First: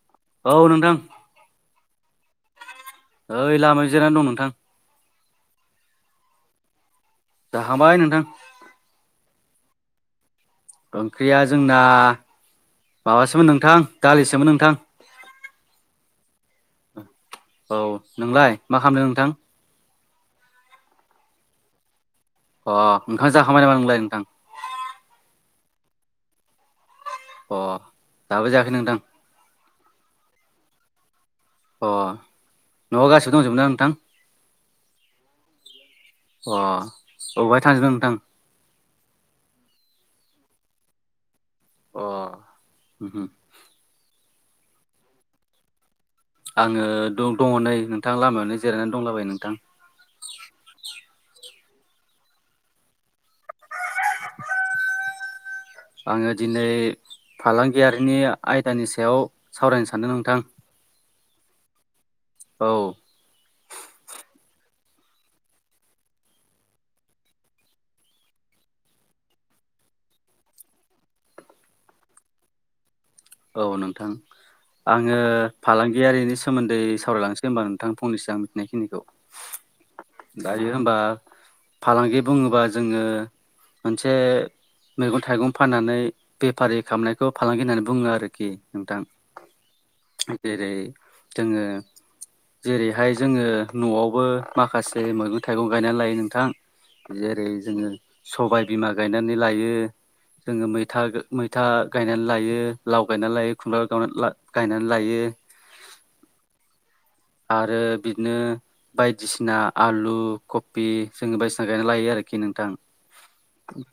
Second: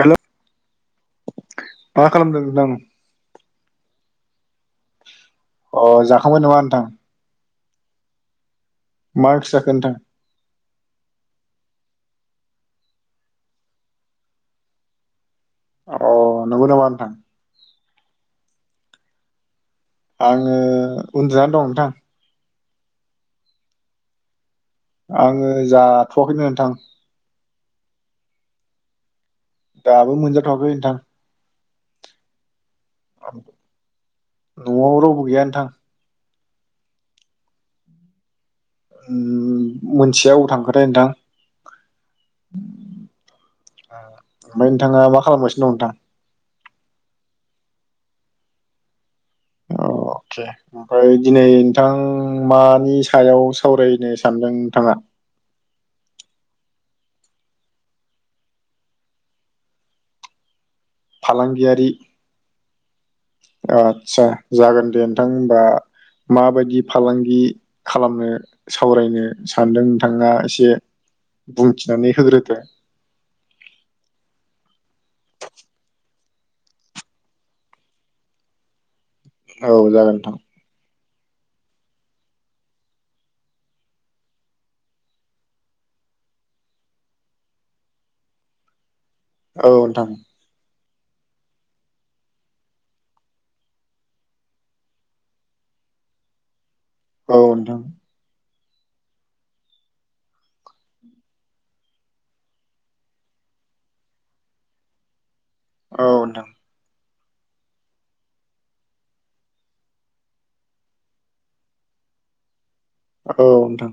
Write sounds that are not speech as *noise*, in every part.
हेल' औ नोंथां मा खालामदों नोंथां ओइ लामायाव जिरनानै दं नोंथां। अ जाखांबाय नामा नोंथां? जाखांबाय नोंथां। मा ओंख्रि जाखो नोंथां? ओंख्रिया जोंना माबासोमोन नोंथां दालिसोमोन नोंथां। अ नंगौ नामा नोंथां? औ नोंलाय मा खालामदों नोंथां? आङो उन्दुनानै दं नोंथां। अ ओंखाम जाखांबाय नामा नोंलाय नोंथां? आङो जाथ'वाखैनो नोंथां। अ दाबो जायाखै नोंथां? दाबो मोनजाथ'वाखै नोंथां। अ न'आव गासिबो दंजोबोना नोंथां? न'आव रावबो गैया नोंथां अ अबेहाय थांजोबदों नोंथां? मोनथिया अबाव थांखोथाय नोंथां। अ हम हम। ओमफाय नोंथाङा मा खालामगासिनो दं नोंथां? आङो द-दङ नै नोंथां लामायावनो जिरायनानै दंलाबायो नोंथां। अ अके ओमफ्राय दिनै नोंथां मानि सा सायाव सावरायनो सानदों नोंथाङा? आङो दिनै फालांगियारिनि आयदानि सायाव सावरायनो सानदों नोंथां। फालांगियारि? औ आदसा जागोन दे नोंथां होनबा माबायदि फालांगि खालामनो सावरायनो सानदों नोंथाङा एसे बुंथिनानै होग्रोदो। औ नोंथां। आङो फालांगियारिनि सोमोन्दै सावरायलांनोसै होमबा नोंथां फंनैसो आं मिथिनायखिनिखौ। औ जागोन नोंथां। दायो होनबा फालांगि बुङोबा जोङो मोनसे मैगं थाइगं फाननानै बेफारि खामनायखौ फालांगि होननानै बुङो आरो आरोखि नोंथां। औ नोंथां। जेरै जोङो जेरैहाय जोङो न'आवबो माखासे मैगं थाइगं गायनानै लायो नोंथां। औ नोंथां औ जेरै नोंथां जोङो सबाय बिमा गायनानै लायो जोङो मैथा मैथा गायनानै लायो। लाव गायनानै लायो खुमब्रा गावना ला गायनानै लायो। औ नोंथां। आरो बिदिनो बायदिसिना आलु कबि जोंङो बायदिसिना गायना लायो आरोखि नोंथां। औ नोंथां।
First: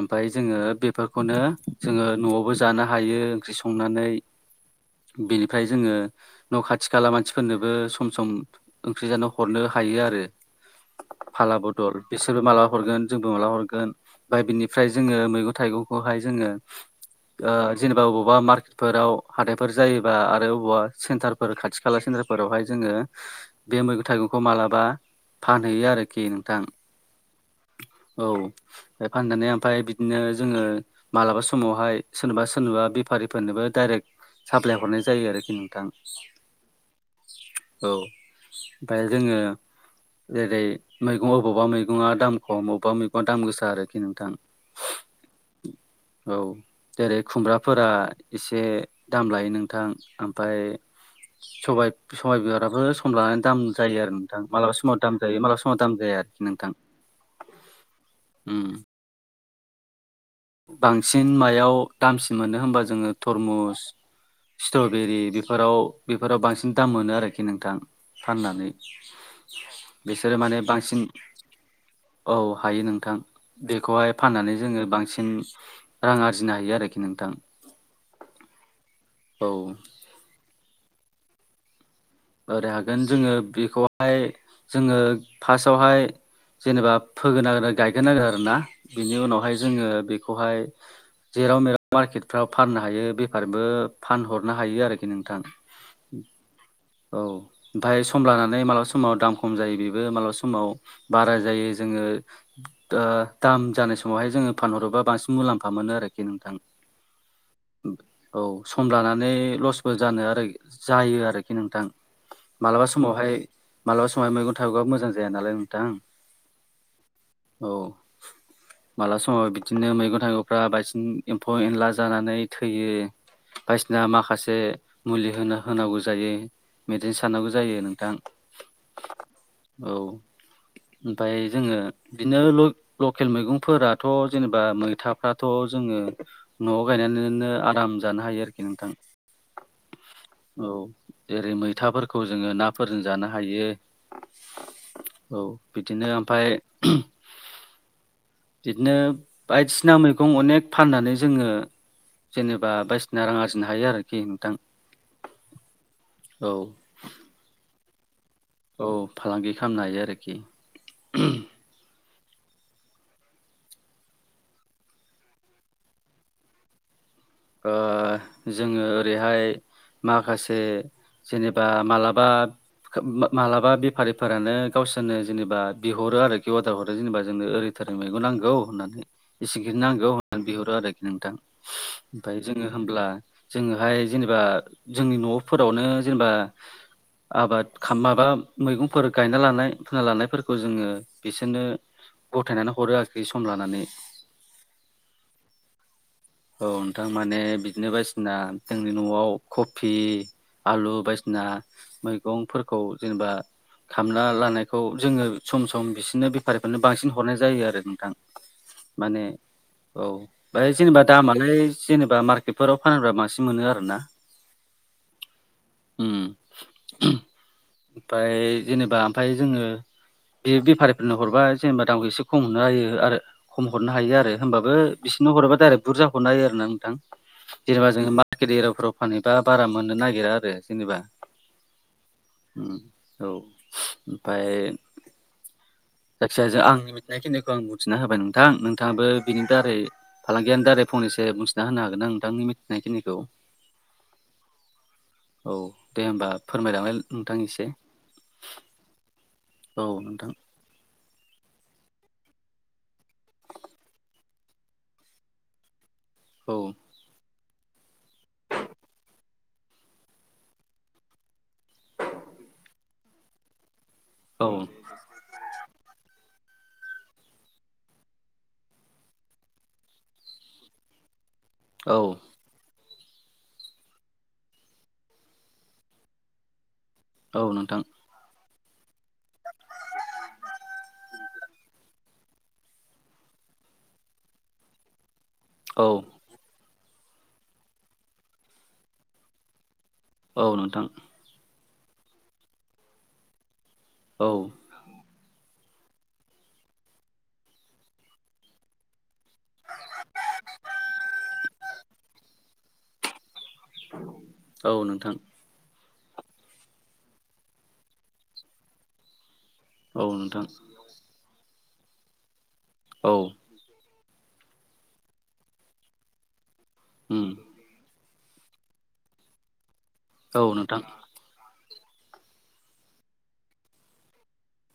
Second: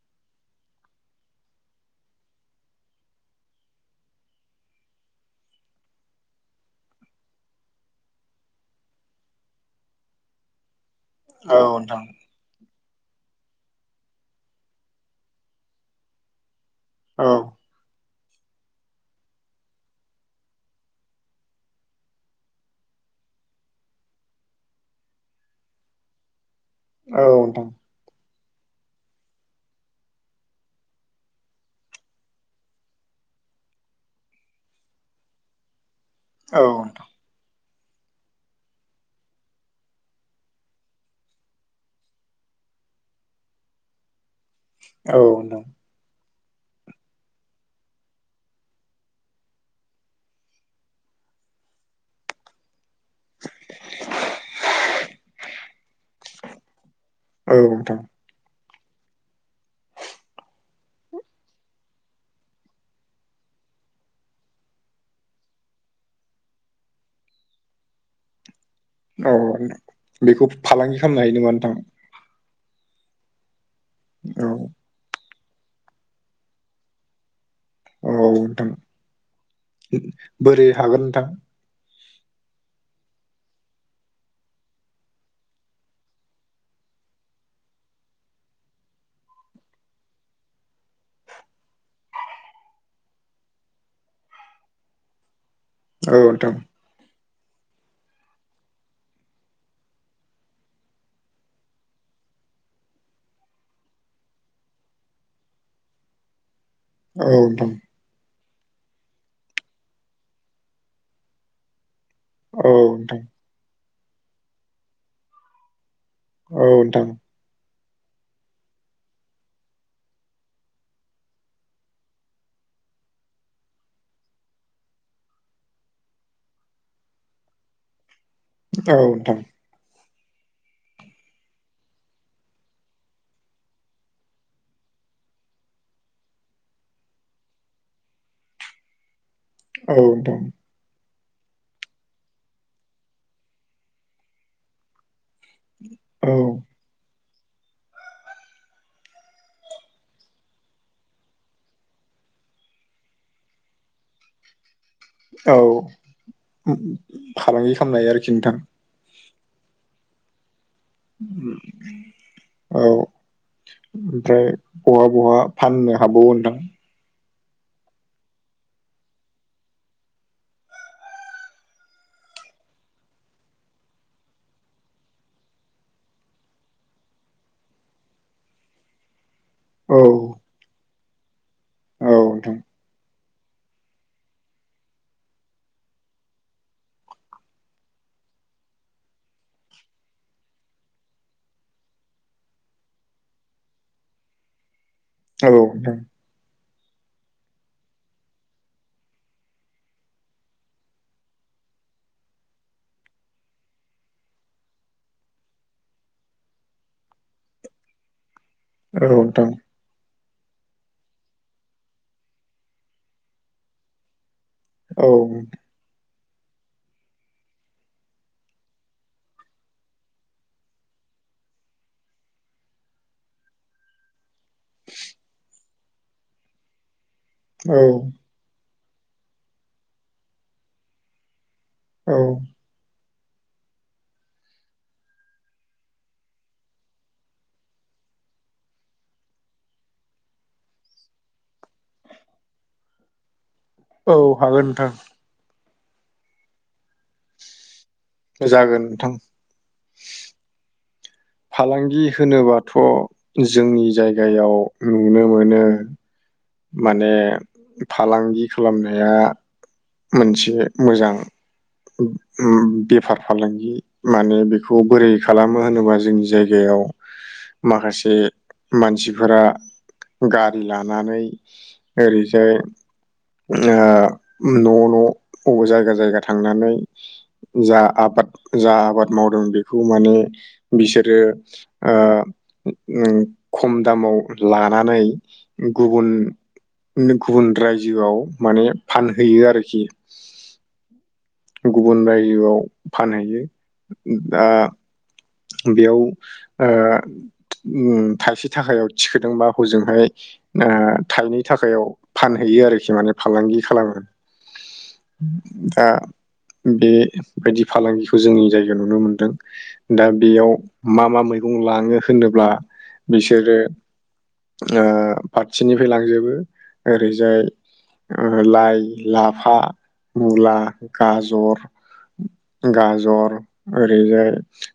ओमफाय जोङो बेफोरखौनो जोङो न'आवबो जानो हायो ओंख्रि संनानै बेनिफ्राय जोङो न' खाथि खाला मानसिफोरनोबो सम सम ओंख्रि जानो हरनो हायो आरो। फाला औ बदल नोंथां बिसोरबो माला हरगोन जोंबो मालाबा हरगोन। ओमफ्राय बिनिफ्राय जोङो मैगं-थाइगंखौहाय जोङो औ नोंथां ओ औ जेनेबा अबावबा मार्केट- फोराव हाथायफोर जायोबा आरो अबावबा सेन्टारफोर खाथि-खाला सेन्टारफोरावहाय जोङो बे मैगं-थाइगंखौ मालाबा फानहैयो आरोखि नोंथां। औ नोंथां औ बे फाननानै ओमफ्राय बिदिनो जोङो मालाबा समावहाय सोरनोबा सोरनोबा बेफारिफोरनोबो डाइरेक्ट साप्लाय हरनाय जायो आरोखि नोंथां। औ नोंथां। औ ओमफाय जोङो जेरै मैगं अबावबा मैगङा दाम खम अबेबा मैगंआ दाम गोसा आरोखि नोंथां। औ नोंथां औ जेरै खुमब्राफोरा एसे दाम लायो नोंथां ओमफ्राय सबाय- बे समाय बिबाराबो सम लानानै दाम जायो आरो नोंथां मालाबा समाव दाम जायो मालाबा समाव दाम जाया आरोखि नोंथां। औ नोंथां उम बांसिन मायाव दामसिन मोनो होनबा जोङो तरमुस स्ट्रबेरि बेफोराव बेफोराव बांसिन दाम मोनो आरोखि नोंथां फाननानै। औ बिसोरो बेखौ माने बांसिन फालांगि खालामनो हायो नङा नोंथां। औ हायो नोंथां बेखौहाय औ फाननानै जोङो बां- सिन रां आरजिनो हायो आरोखि नोंथां। औ नोंथां औ बोरै हागोन नोंथां? ओरै हागोन जोङो बेखौहाय जोङो फार्स्टआवहाय जेनेबा फोग्रोनांगोन गायग्रो नांगोन आरोना। बिनि उनावहाय जोङो बेखौहाय जेराव-मेराव मार्केटफ्राव फाननो हायो बेफारिनोबो फानहरनो हायो आरोखि नोंथां। औ नोंथां औ ओमफ्राय सम लानानै मालाबा समाव दाम खम जायो बेबो मालाबा समाव बारा जायो जोङो ओ दाम जानाय समावहाय जोङो फानहरोबा बांसिन मुलाम्फा मोनो आरोखि नोंथां। औ नोंथां औ सम लानानै लसबो जानो आरो जायो आरोखि नोंथां। औ मालाबा नोंथां समावहाय मालाबा समावहाय मैगं-थाइगंआबो मोजां जाया नालाय नोंथां। औ नोंथां औ मालाब समाव बिदिनो मैगं-थाइगंफ्रा बांसिन एम्फौ-एनला जानानै थैयो। बायदिसिना माखासे मुलि होनो होनांगौ जायो। मेदिसिनो सारनांगौ जायो नोंथां। औ नोंथां औ ओमफ्राय जोङो बिदिनो ल-लकेल मैगंफोराथ' जेनेबा मैथाफ्राथ' जोङो न'आव गायनानैनो आराम जानो हायो आरोखि नोंथां। औ नोंथां औ जेरै मै- थाफोरखौ जोङो नाफोरजों जानो हायो। औ बिदिनो ओमफ्राय बिदिनो बायदिसिना मैगं अनेख फाननानै जोङो जेनेबा बायदिसिना रां आरजिनो हायो आरोखि नोंथां। औ औ फालांगि खामनाय आरोखि नोंथां। औ फालांगि खामनो हायो आरोखि। ओम। औ ओमफ्राय बहा बहा फाननो हाबावो नोंथां? ओ जोङो ओरैहाय माखासे जेनेबा मालाबा मा-मालाबा बेफारिफोरानो गावसोरनो जेनेबा बिहरो आरोखि अर्दार हरो जेनेबा जोंनो ओरै जोंनो मैगं नांगौ होननानै इसिंखिनि औ नांगौ होननानै बिहरो आरोखि नोंथां औ ओमफ्राय नोंथां जोङो होनब्ला जोङोहाय जेनेबा जोंनि न'फोरावनो जेनेबा आबाद खा-माबा मैगंफोर गायना लानाय फोनना लानायफोरखौ जोङो बिसोरनो गथायनानै हरो आरोखि सम लानानै। औ नोंथां। औन थारमाने बिदिनो बायदिसिना जोंनि न'आव कफि आलु बायदिसिना मैगंफोरखौ जेनेबा खामना लानायखौ जोङो सम सम बिसोरनो बेफारिफोरनो बांसिन हरनाय जायो आरो नोंथां‌। औ माने नोंथां औ बेहाय जेनेबा दामालाय जेनेबा मार्केटफोराव फानोब्ला बांसिन मोनो आरोना। औ। ओम ओमफाय जेनेबा ओमफाय जोङो बे बेफारिफोरनो हरबा जेनेबा दामखौ एसे खम हमना होयो आरो खम हरनो हायो आरो होमबाबो बिसोरनो हराबा डायरेक्ट बुरजा हरनो हायो आरो ना नोंथां औ जेनेबा जोङो मा र्केट एरियाफ्राव फानहैबा बारा मोननो नागिरा आरो जेनेबा। औ। ओम औ ओमफाय जायखिजाया आंनि मिथिनाय थिनायखौ आं बुंथिना होबाय नोंथां नोंथाङाबो बिनि दारै फालांगियानि दारै फंनैसो बुंथिना होनो हागोनना नोंथांनि मिथिनायखिनिखौ। औ हागोन नोंथां। औ दे होमबा फोरमायलांलाय नोंथां एसे। जागोन नोंथां। औ नोंथां। फालांगि होनोबाथ' जोंनि जायगायाव नुनो मोनो औ माने फालांगि खालामनाया मोनसे मोजां बेफार फालांगि माने औ बेखौ बोरै खालामो होनोबा जोंनि जायगायाव माखासे मानसिफोरा गारि लानानै औ ओरैजाय ओ न' न' बबे जायगा जायगा थांनानै औ जा नोंथां आबाद जा आबाद मावदों बेखौ माने बिसोरो ओ खम दामाव लानानै औ गुबुन गुबुन रायजोआव माने फानहैयो आरोखि। औ नोंथां। गुबुन रायजोआव फानहैयो औ दा बेयाव ओ थाइसे थाखायाव थिखोदोंबा हजोंहाय ओ थाइनै थाखायायाव फानहैयो आरोखि माने फालांगि खालामो औ नोंथां दा बेबायदि फालांगिखौ जोंनि जायगायाव नुनो मोनदों दा औ नोंथां बेयाव मा मा मैगं लाङो होनोब्ला औ बिसोरो ओ फारसेनिफ्राय लांजोबो उम ओरैजाय ओ लाइ लाफा औ मुला नोंथां गाजर गाजर ओरैजाय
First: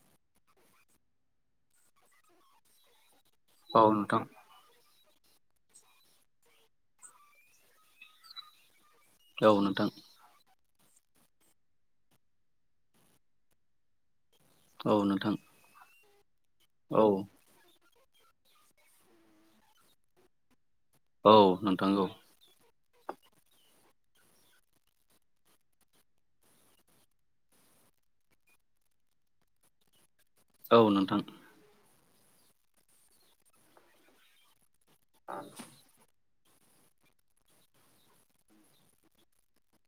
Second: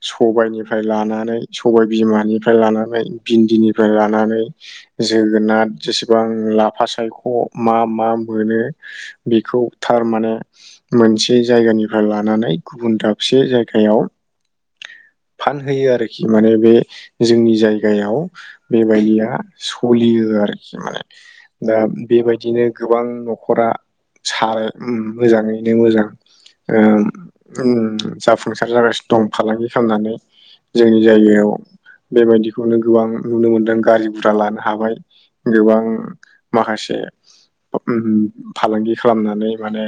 स'बायाइनिफ्राय लानानै स'बाय बिमानिफ्राय लानानै औ भिन्दिनिफ्राय नोंथां लानानै जोगोनार जेसेबां लाफा सायख' मा मा मोनो औ बेखौ नोंथां थारमाने मोनसे जायगानिफ्राय लानानै गुबुन दाबसे जायगायाव औ नोंथां। फान होयो आरोखि माने बे औ जोंनि जाय गायाव बेबायदिया स'लियो आरोखि माने औ दा नोंथां बेबाय बिदिनो गोबां न'खरा सारो उम मोजाङैनो मोजां। ओम उम जाफुंसार जागासिनो दं। फालांगि खालामनानै औ जोंनि नोंथां जायगायाव बेबायदिखौनो गोबां नुनो मोनदों गारि गुरा लानो हाबाय गोबां माखासे उम फालांगि खालामनानै माने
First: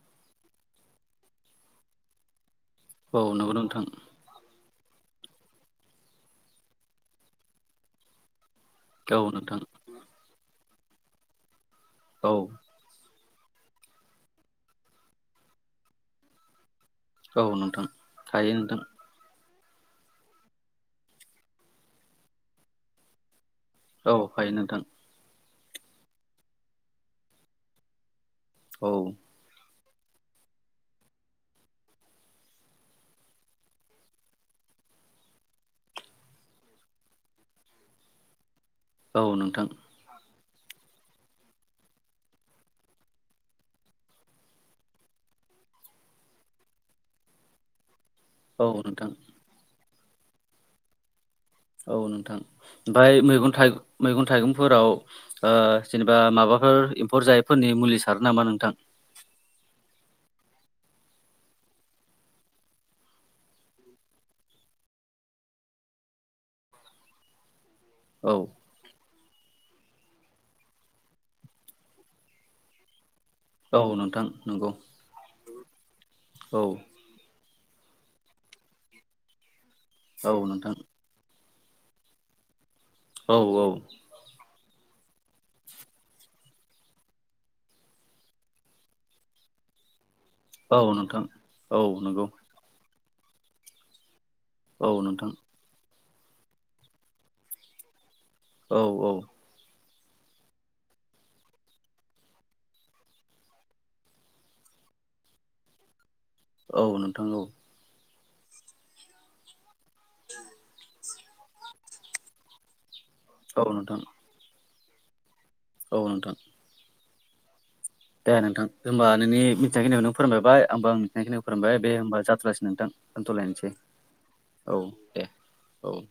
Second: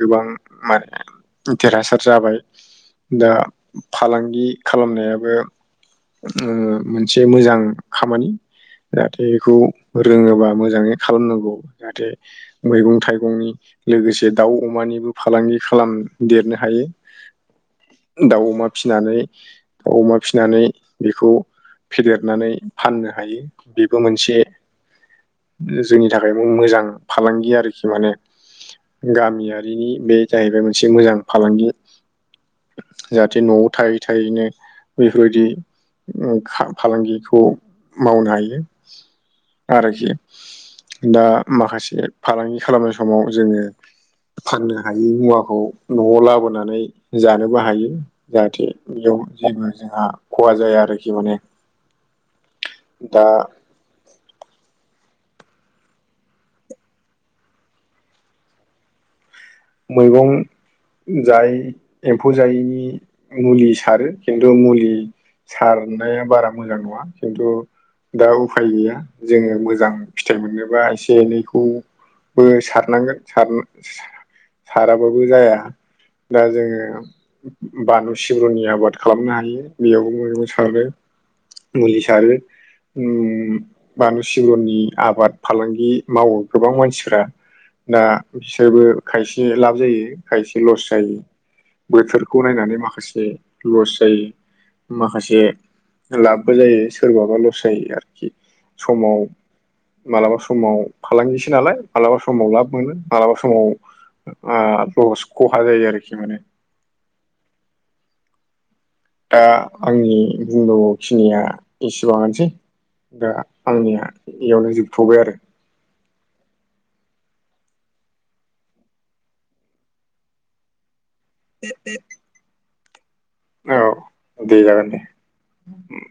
गोबां माने देरहासार जाबाय दा औ नंगौ नोंथां फालांगि खालामनायाबो उम मोनसे मोजां खामानि। औ जाहाथे एखौ नोंथां रोङोबा मोजाङै खालामनांगौ जाहाथे औ मैगं थाइगंनि लोगोसे दाउ अमानिबो फालांगि खालाम देरनो हायो औ नोंथां हायो नोंथां नानै अमा फिसिनानै बेखौ फेदेरनानै फाननो हायो बेबो औ मोनसे हायो नोंथां जोंनि थाखायबो मोजां फालांगि आरोखि माने औ गामिया बिनि बे जाहैबाय मोनसे मोजां फालांगि जाहाथे न'आव थायै थायैनो बेफोरबायदि फालांगिखौ मावनो हायो औ नोंथां आरोखि दा माखासे फालांगि खालामनाय समाव जोङो फाननो हायि मुवाखौ न'आव लाबोनानै जानोबो हायो। औ जाहाथे नोंथां बेयाव जेबो जोंहा खहा जाया आरोखि माने औ नोंथां ओमफाय दा मैगं थाइगं मैगं थाइगंफोराव ओ जेनेबा माबाफोर एम्फौ जायैफोरनि मुलि सारो नामा नोंथां? मैगं जाय एम्फौ जायैनि मुलि सारो खिन्थु मुलि सारनाया बारा मोजां नङा खिन्थु दा औ उफाय गैया। जोङो मोजां फिथाइ मोननोबा एसे एनैखौबो सारनांगोन। औ नोंथां नों साराब्लाबो जाया दा औ जोङो बानलु सिब्रनि आबाद खालामनो हायो बेयावबो औ मोज *unintelligible* नोंथां सारो। मुलि सारो औ उम औ बानलु सिब्रनि आबाद फालांगि मावो गोबां मानसिफ्रा दा बिसोरबो खायसे एसे लाब जायो खायसे औ ल'स जायो नोंथां औ नंगौ बोथोरखौ नायनानै माखासे लस जायो औ नोंथां माखासे लाबबो जायो सोरबाबा लस जायो आरोखि। औ समाव औ मालाबा समाव फालांगिसो नालाय मालाबा समाव लाब मोनो मालाबा समाव आ लस खहा जायो आरोखि माने। औ नोंथां औ। दा आंनि बुंनावौखिनिया एसेबाङानोसै दा औ नोंथां आंनिया इयावनो जोबथ'बाय आरो। औ नोंथां। दे नोंथां होमबा नोंनि मिथिनायखिनिखौ नों फोरमबाय आंबो आं मिथिनायखिनिखौ फोरमायबाय बे होमबा जाथ'लासै नोंथां। दोनथ'लायनोसै आरो औ दे जागोन औ- दे औ-